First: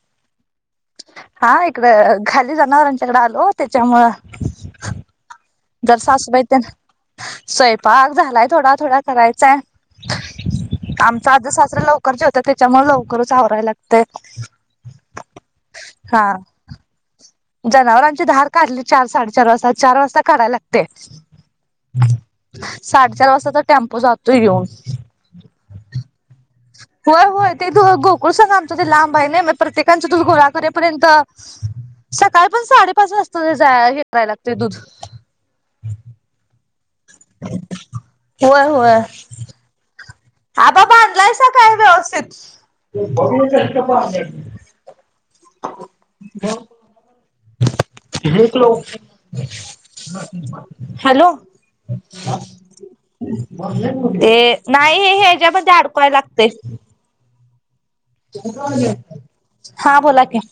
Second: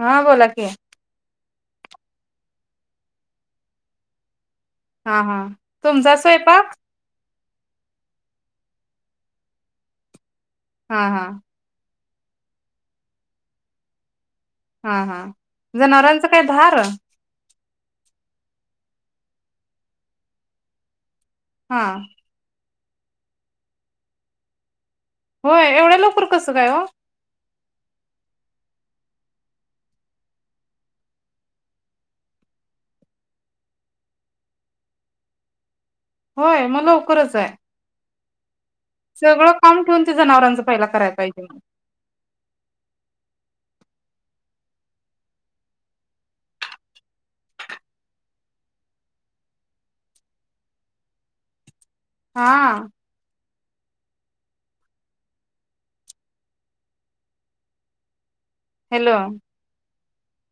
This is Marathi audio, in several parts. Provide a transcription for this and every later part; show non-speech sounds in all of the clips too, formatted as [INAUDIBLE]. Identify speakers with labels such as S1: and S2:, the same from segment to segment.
S1: हा बोला की
S2: हा इकड खाली जनावरांच्याकड आलो त्याच्यामुळं
S1: हा हा
S2: जर
S1: तुमचा
S2: सासबाय
S1: स्वयंपाक
S2: स्वयंपाक झाला थोडा थोडा करायचाय
S1: हा हा
S2: आमचा आज सासरा लाव कर जे होत त्याच्यामुळे लवकरचवाय लागते
S1: हा हा जनावरांचं
S2: हा
S1: काही धार
S2: जनावरांची धार काढली चार साडेचार वाजता चार वाजता काढायला लागते
S1: हा
S2: साडेचार वाजता तर टेम्पो जातोय येऊन
S1: होय एवढ्या लोकर कस
S2: होर हो ते दू गोकुळ सांगा आमच ते लांब आहे नाही प्रत्येकांच दूध गोळा करेपर्यंत सकाळी पण साडेपाच वाजता ते जा हे करायला लागते दूध
S1: होय मला कचा आहे
S2: हो
S1: सगळं काम ठेवून ते जनावरांचं
S2: हा बा
S1: पहिला
S2: ब
S1: करायला पाहिजे
S2: आणलायचा
S1: मग
S2: काय व्यवस्थित हॅलो
S1: हा
S2: ते नाही हे हच्यामध्ये अडकवाय लागते
S1: हॅलो
S2: हा फोला क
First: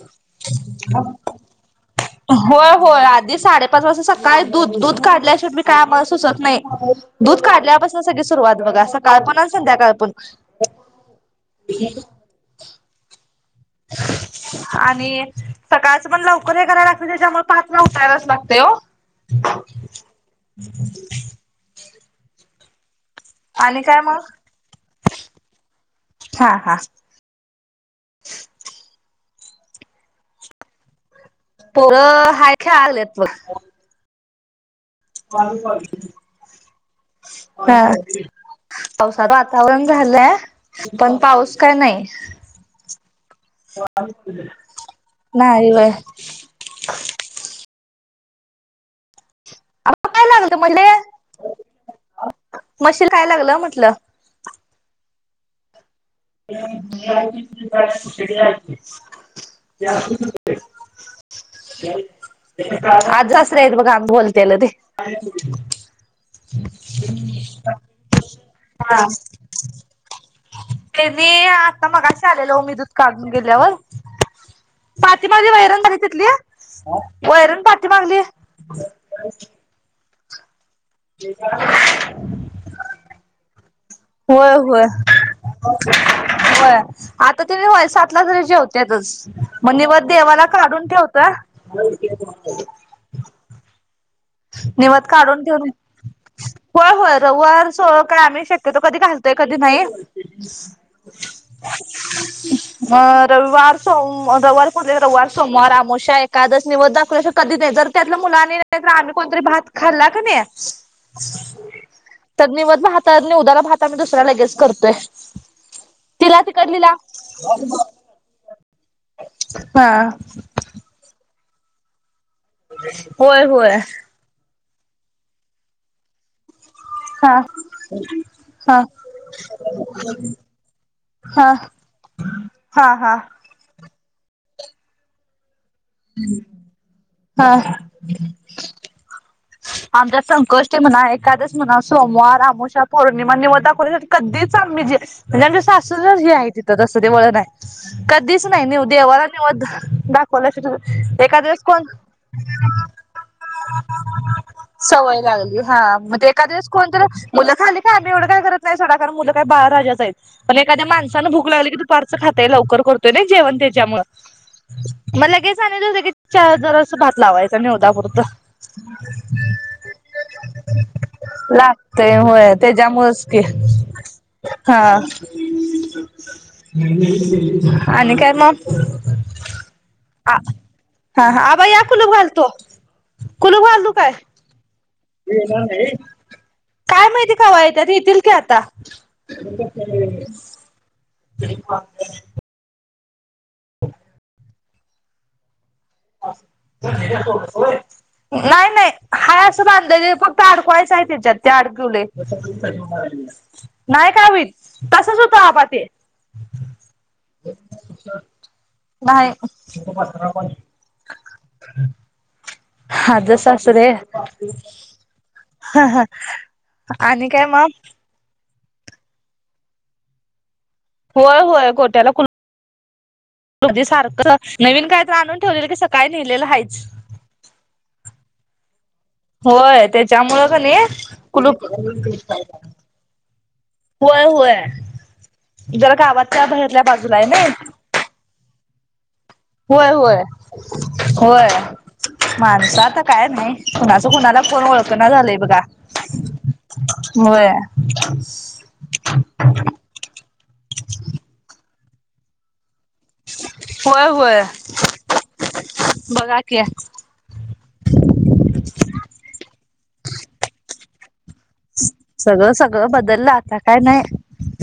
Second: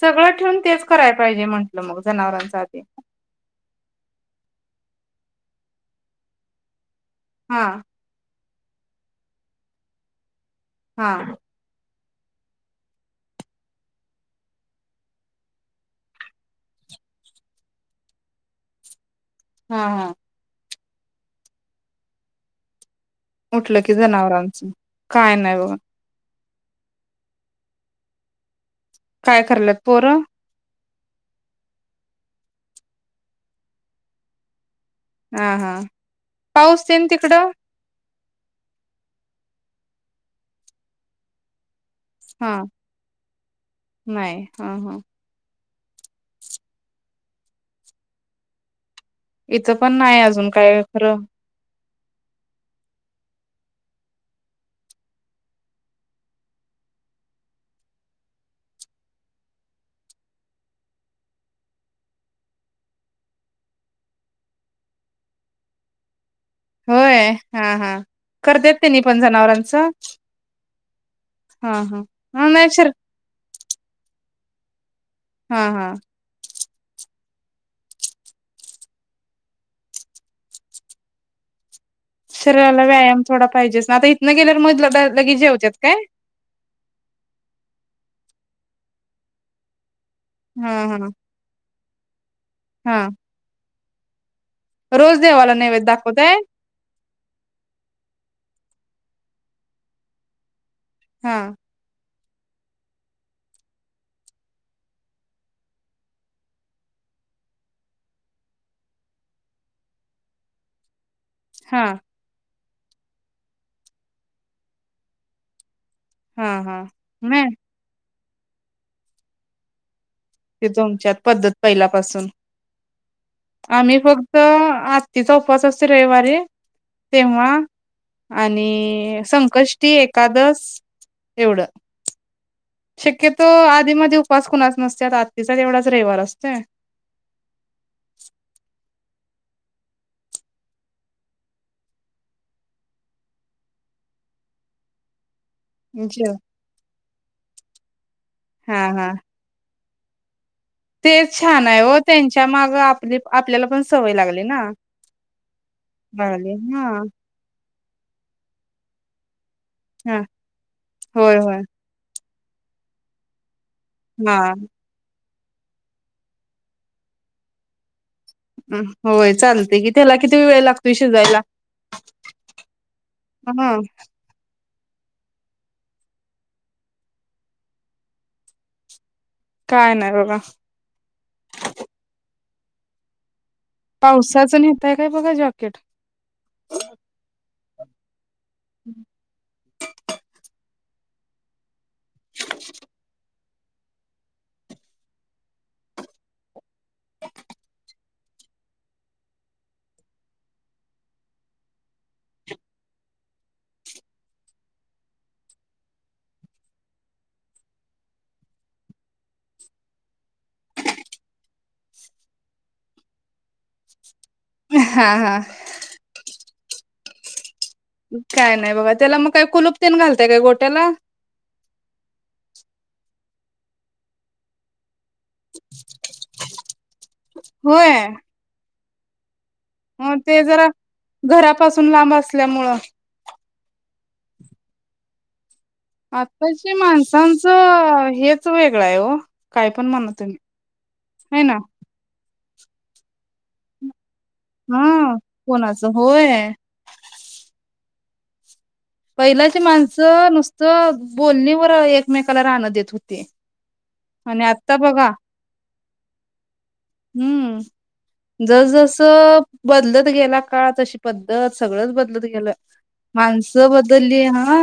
S1: सगळं ठेवून तेच करायला पाहिजे म्हंटलं मग जनावरांच
S2: होय
S1: आधी
S2: होय आधी साडेपाच वाजता सकाळी दूध दूध काढल्या शिव मी काय आम्हाला सुचत नाही दूध
S1: हा
S2: काढल्यापासून सगळे सुरुवात बघ असं काळ पण संध्या काळ पण
S1: हा
S2: ह आणि सकाळच पण लवकर हे करायला लागत त्याच्यामुळे पाचव उतरायलाच लागते हो
S1: हा हा
S2: ह
S1: उठलं की
S2: काय मग
S1: जनावरांचं काय नाही बघा
S2: हा हा
S1: काय कलंत पोरं
S2: पोर हाय ख्या आगलेत मग
S1: हा हा पाऊस तेन तिकडं
S2: पावसाचं वातावरण झालंय पण पाऊस काय नाही
S1: हा नाही हा हा
S2: नाही रवय
S1: इथं पण
S2: अहो
S1: नाही अजून काय खरं
S2: मशीील काय लागलं म्हटलं आज जास् येत बघ आम्ही बोलतेला ते
S1: होय हा हा कर देत त्यांनी पण जनावरांचं
S2: तेनी
S1: हा
S2: आता
S1: हा
S2: मगाशी
S1: हा
S2: आलेल हो
S1: नाही
S2: मी
S1: शर
S2: दूध काढून गेल्यावर मातीमध्येी
S1: हा
S2: वैरण
S1: हा
S2: घयचीतली वैरण पा्टी मागली ते का
S1: शरीराला व्यायाम थोडा पाहिजेच ना आता इथनं
S2: होय
S1: गेल्यावर मध
S2: होय.
S1: लगेचेवच्यात काय
S2: होत देवाला
S1: हा
S2: काढून
S1: हा
S2: ठेवत
S1: हा
S2: निवद
S1: रोज
S2: काढून
S1: देवाला
S2: ठेऊन
S1: नैवेद्य दाखवताय
S2: होय होय रविवार सोडून काय आम्ही शक्यतो कधी घोल ते कधी नाही.
S1: हा
S2: रविवार सम रविवार पुजले रविवार सोमवार अमावस्या एकादस निवद दाखल्याशिवाय कधीच नाही जर त्यातल्या मुलानी नाही तर आम्ही कोणतरी भात खाल्ला का नाही
S1: हा
S2: तर निवद भात हा निवदाला भात आम्ही दुसरा लगेच करतोय. तिला
S1: हा हा
S2: तिकडलीला
S1: नाही
S2: हा
S1: ते तुमच्यात पद्धत पहिल्यापासून
S2: होय होय
S1: आम्ही फक्त आत्तीचा उपस असते रविवारी
S2: हा
S1: तेव्हा
S2: हा
S1: आणि संकष्टी एकादस
S2: हा
S1: एवढं
S2: हा हा
S1: शक्यतो आधीमध्ये उपवास कुणाच नसत्यात तेवढाच रविवार असतोय.
S2: हा आमच्यात संकष्टी म्हणा एकादशी म्हणा सोमवार अमावस्या पौर्णिमा निवद दाखवल्याशिवाय कधीच आम्ही जे म्हणजे आमच्या सासूचच हे
S1: जेव
S2: आहे तिथं तसं ते वळण आहे कधीच नाही
S1: हा हा
S2: देवाला निवद [UNINTELLIGIBLE]
S1: ते
S2: एखाद्या वेळेस
S1: छान आहे
S2: कोण
S1: व त्यांच्या माग आपली आपल्याला पण सवय लागली. ना
S2: सवय लागली हा मग एखादं
S1: लागली
S2: दिवस
S1: हा
S2: कोणत मुलं खाली हा आम्ही एवढं काय करत नाही सोडा कारण मुलं बाळराजा आहेत
S1: हा
S2: पण एखा्या माणसं
S1: होय
S2: भूक
S1: होय
S2: लागले की फारसं खात ते लवकर करतोय जेवण ते
S1: हा
S2: च्यामुळं मला का सांग द की चार जरा असं भात लावायचा मी निवदापुरता
S1: ह होय. चालते कि त्याला किती वेळ लागतोय शिजायला
S2: लागतय होय त्याच्यामुळंच की
S1: हा
S2: हा आणि काय मग
S1: काय नाही
S2: आ
S1: बघा
S2: हा आबा या कुलूप घालतो.
S1: पाऊस चाच
S2: णार नाही काय माहिती थ का आता ह ह ह नाही नाही हाय असं बांध फक्त आडकवायचं आहे त्याच्यात ते अडकवले नाही का होत तसच होत आपात नाही ह् अज सास्रे हा हा आणि काय म
S1: काय नाही बघा त्याला मग काय कुलप तेन घालतय काय गोट्याला
S2: होय होय गोट्याला कणा क सारख नवीन काय तर आणून ठेवलेलं की सकाळी नेहिलेलं आहेायच
S1: होय
S2: होय
S1: मग ते
S2: त्याच्यामुळ का
S1: जरा
S2: नाही कुलूप
S1: घरापासून लांब असल्यामुळं
S2: हु हय
S1: आताश माणसांचं हे वेगळं आहे हो काय पण
S2: होय
S1: म्हणा
S2: होय
S1: तुम्ही हाय
S2: होय
S1: ना
S2: माणसं आता काय नाही तु तो कुणाला फोन ओळखना
S1: हा
S2: झालंय बघा
S1: कोणाचं होय
S2: म
S1: पहिल्याच माणसं नुसतं बोलणीवर म कलर आण देतो ते
S2: होय होय
S1: आणि आता बघा
S2: बघा की
S1: हम्म जस जस बदलत गेला काळ तशी प ब सगळंच बदलत गेल
S2: सगळं सगळं बदललं आता
S1: माणसं
S2: काय नाही
S1: बदलली हा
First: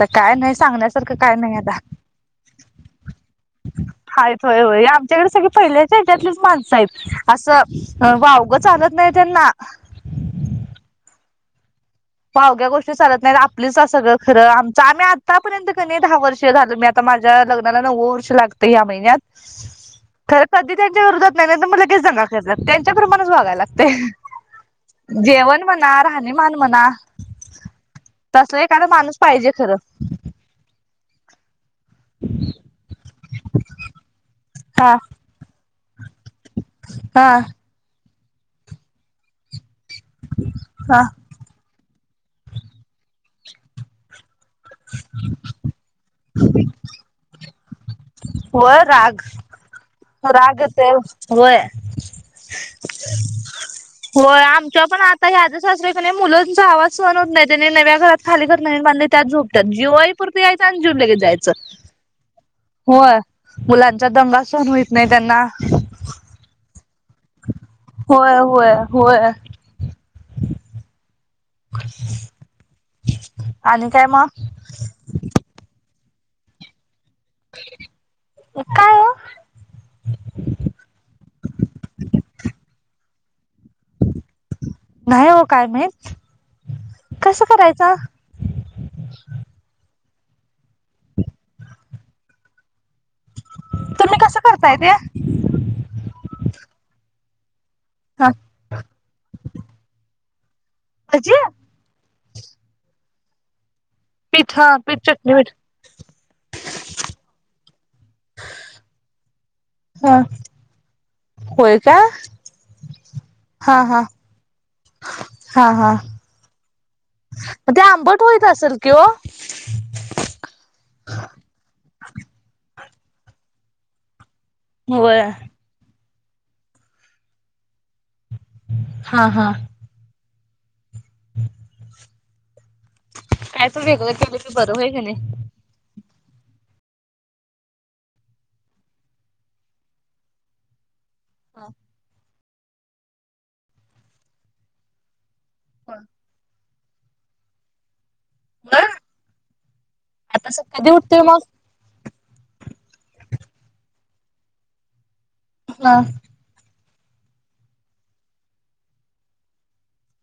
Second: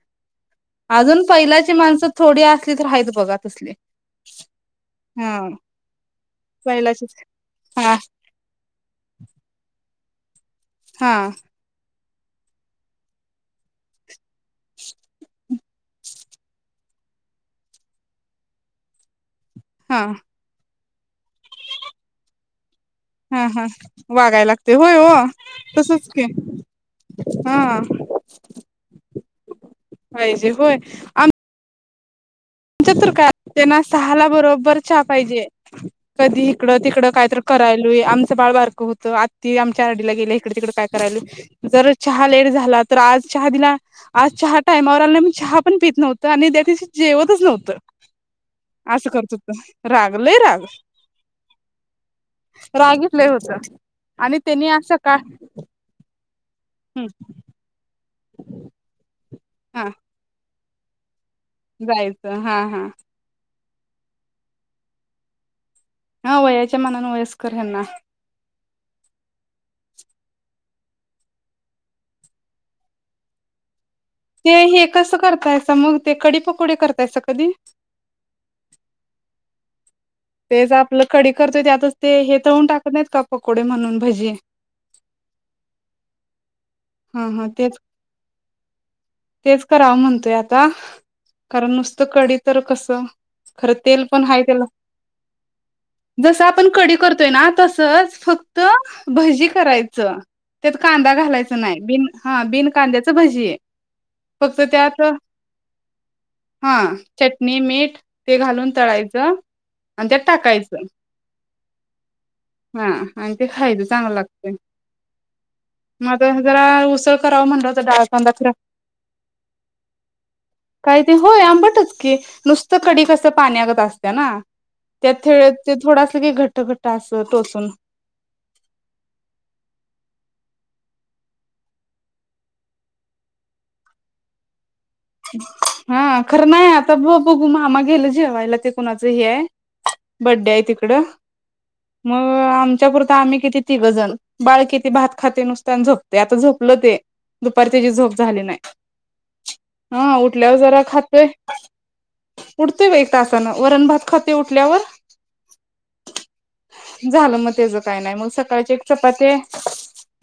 S2: तर काय नाही सांगण्यासारखं
S1: अजून
S2: काय नाही आता
S1: पहिलाची माणसं थोडी असली तर राहत बघा तसले हा
S2: ेट्यातलेच
S1: पहिलाचीच
S2: माणसाहेब
S1: हा
S2: असं वावगं चालत नाही त्यांना
S1: हां
S2: अवघ्या गोष्टी चालत नाही आपलीच सगळं खरं आमचं आम्ही आतापर्यंत क नाही दहा वर्ष झाली. आता माझ्या लग्नाला नव्व वर्ष लागतं या महिनत.
S1: हा
S2: तर पदी. त्यांच्या विरोधात नाही नाहीतर लगेच दंगा करतात. त्याच्या प्रमाणच
S1: हा
S2: बगायला
S1: हा
S2: लागते.
S1: वागायला लागते होय हो
S2: जेवण म्हणा
S1: तसच की
S2: राहणीमान म्हणा.
S1: हा
S2: तसलं एखाद माणूस पाहिजे खरं.
S1: पाहिजे होय आमच्या तर काय तेन्हा सहाला. बरोबर
S2: हा
S1: चा पाहिजे. ह. कधी इकडं तिकडं काय
S2: हा
S1: तर करायलय आम. बाळ बारक होत आ. चारडीला गेल्या इकडे तिकडे काय
S2: हा
S1: करायल जर चहा लेट झाला तर आज. चहा दिला आज. चहा टाईमा वर आला मी चहा पण पी नव्हता. तर आणि दिवशी जेव च नव्हतं.
S2: होय राग राग ते होय
S1: रागीट लय होत आणि
S2: होय
S1: त्यांनी
S2: आमच्या
S1: असं
S2: पण
S1: का
S2: आता यादच असर क नाही मुलंच. मुलंचा आवाज
S1: हं
S2: सन होत नाही त्यानी नव्या घरात. खाली कर नाही बांध त्यात झोप.
S1: हा
S2: जिवाला पुरत यायचा. आणि लगेच जिऊन जायचं.
S1: जायचं. हा हा.
S2: होय. मुलांचा दंगा सहण होईत नाही त्यांना.
S1: हा वय. मनान वयस्कर आहे ना.
S2: होय होय होय. आणि. काय मग
S1: ते हे कसं करतायच मग. ते कडी पकोडे कर. त्यास कधी.
S2: काय ओ
S1: तेच आपलं कडी करतोय त्यातच ते हे तर होून टाकत नाहीत का. पकोडे म्हणून भजी
S2: नाही हो काय माहीत.
S1: हा हा तेच तेच कराव म्हण [UNINTELLIGIBLE] आ कारण नुसत कडी तर कसं खरं तेल
S2: तुम्ही
S1: पण
S2: कसं
S1: हाय त्याला
S2: करताय ते?
S1: जसं आपण कडी करत ना तसं सच
S2: हा
S1: फक्त भजी करायचं. त्यात कांदा
S2: भजी
S1: घालायच हा बिन कांद्या त्याचं भजी.
S2: पीठ
S1: फक्त
S2: हा पीठ
S1: त्यात
S2: चटणी मीठ
S1: हा चटणी मीठ ते घालून तळायचं. आणि त्यात
S2: हा
S1: टाकायचं
S2: होय का
S1: हा आणि ते
S2: हा
S1: खायचं
S2: हा
S1: चांगलं लागतं
S2: हा हा
S1: म जरा उसळ करावं म्हणल
S2: मग ते
S1: होतं
S2: आंबट
S1: डाळकांदा
S2: होईत
S1: करा
S2: असेल कि ओ?
S1: काहीते होय आंबटच की नुसत कडी कसं पाण्यागत असत्या ना.
S2: होय.
S1: त्याथेळ ते थोडा असं घटृ घट्ट असं टोचून.
S2: हा हा काय तर वेगळं केलं की बघ्
S1: हा खरं नाही आता ब बघू मामा गेलं जेवायला ते कोणाचं हे आहे बड्डे आहे तिकडं.
S2: हा
S1: आमच्या पुरतं आम्ही किती तिघजण बाळ किती भात. खातंय नुसते अन् झोपते आता झोप लं ते दुपारी त्याची झोप झाली नाही.
S2: होय.
S1: हा
S2: आता
S1: उठल्यावर
S2: स
S1: जरा
S2: कधी उठतोय
S1: खातोय
S2: मग
S1: उठतोय बघा एक तासानं वरण भात खात ते उठल्यावर.
S2: हा
S1: झालं मग त्याच काही नाही मग सकाळची एक चपाती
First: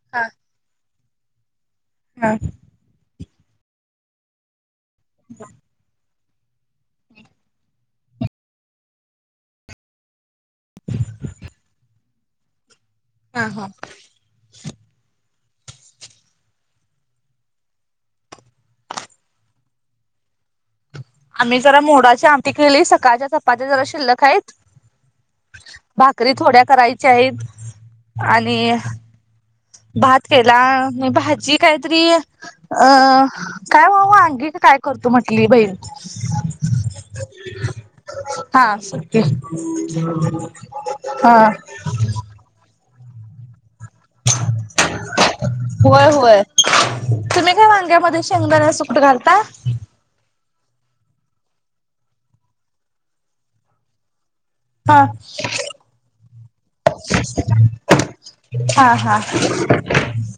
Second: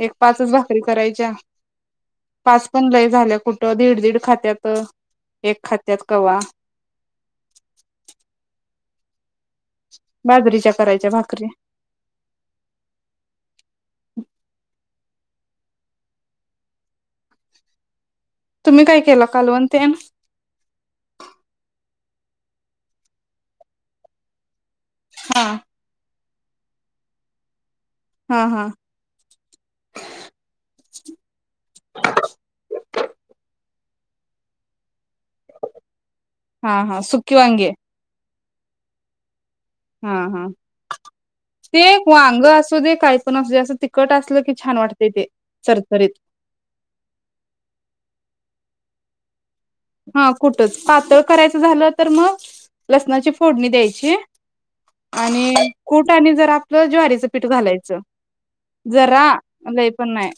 S1: एक
S2: ह
S1: पाचच भाकरी करायच्या. पाच पण लय झाल्या. कुठ दीड दीड खात त्यात एक खात्यात कवा [INAUDIBLE] बाजरीच्या करायच्या भाकरी.
S2: ह ह.
S1: तुम्ही काय केलं कालव तेन.
S2: आम्ही जरा मोडाची आमटी केली सकाळच्या चपाात्या जरा शिल्लक हायत.
S1: हा.
S2: भाकरी थोड्या करायच्यायेत.
S1: हा हा
S2: आणि भात केला भाजी काहीतरी अ काय वा वागी का काय करतो म्हण ली बईण
S1: हा हा सुकी वागे.
S2: हा सुकी.
S1: हा हा
S2: हा
S1: ते एक वांग असु दे काही पण असु अस ते
S2: होय
S1: चरचरीत
S2: होय तुम्ही काय वांग्यामध्ये शेंगदाण्याच कुठ घालता.
S1: हा कुठच पातळ करायचं झालं तर मग लसणाची फोडणी द्यायची
S2: हा
S1: आणि कूट आणि जरा आपलं ज्वारीच पीठ घालायचं
S2: हा हा
S1: जरा लय पण नाय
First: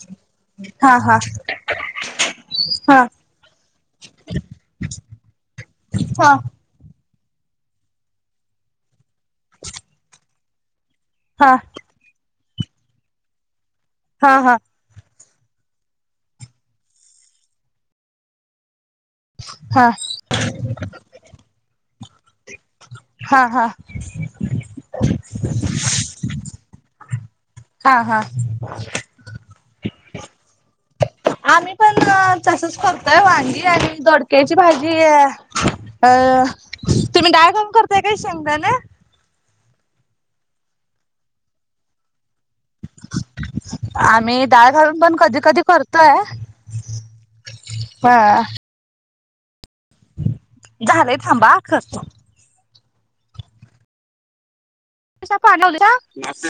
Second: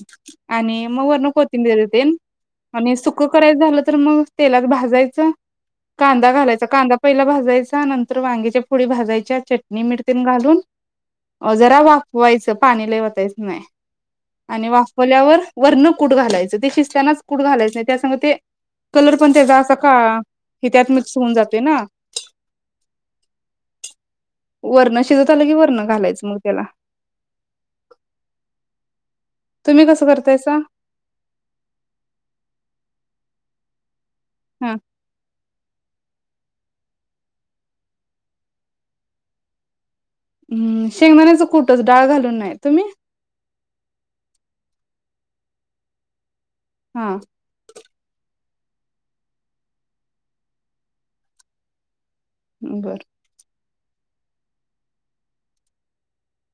S1: आणि
S2: हा
S1: मग
S2: हा
S1: वर्ण कोथिंबीरी ते आणि
S2: हा
S1: सुख करायचं झालं तर मग तेलात भाजायचं कांदा
S2: हा
S1: घालायचा कांदा पहिला भाजायचा नंतर वांग्याच्या फोडी भाजाय च्या चटणी मीठ तेन घालून [INAUDIBLE] अ
S2: हा
S1: जरा वाफवायचं. पाणी लई ओतायच नाय.
S2: हा हा
S1: आणि वाफवल्यावर वरण कुठ घालायचं ते शिस्तानाच कुठ घालायचं नाही त्या सग ते कलर पण त्याचा असा
S2: हा
S1: काळा हे त्यात मिक्स होऊन जातोय ना
S2: हा हा
S1: वर्ण शिजत आलं कि वर्ण घालायचं मग त्याला
S2: हा हा.
S1: तुम्ही कसं करतायसा
S2: आम्ही पण तसच करतोय वागींं [UNINTELLIGIBLE] कैची
S1: हा
S2: भाजी अ अ तुम्ही डायगम करताय काही शांगता ना
S1: हम्म शेंगदाण्याचं कुठंच डाळ घालून नाहीयत
S2: आमही डाळ घालून पण कधी कधी करतोय
S1: हा
S2: ह झालंय थांबा खसत
S1: बरं
S2: त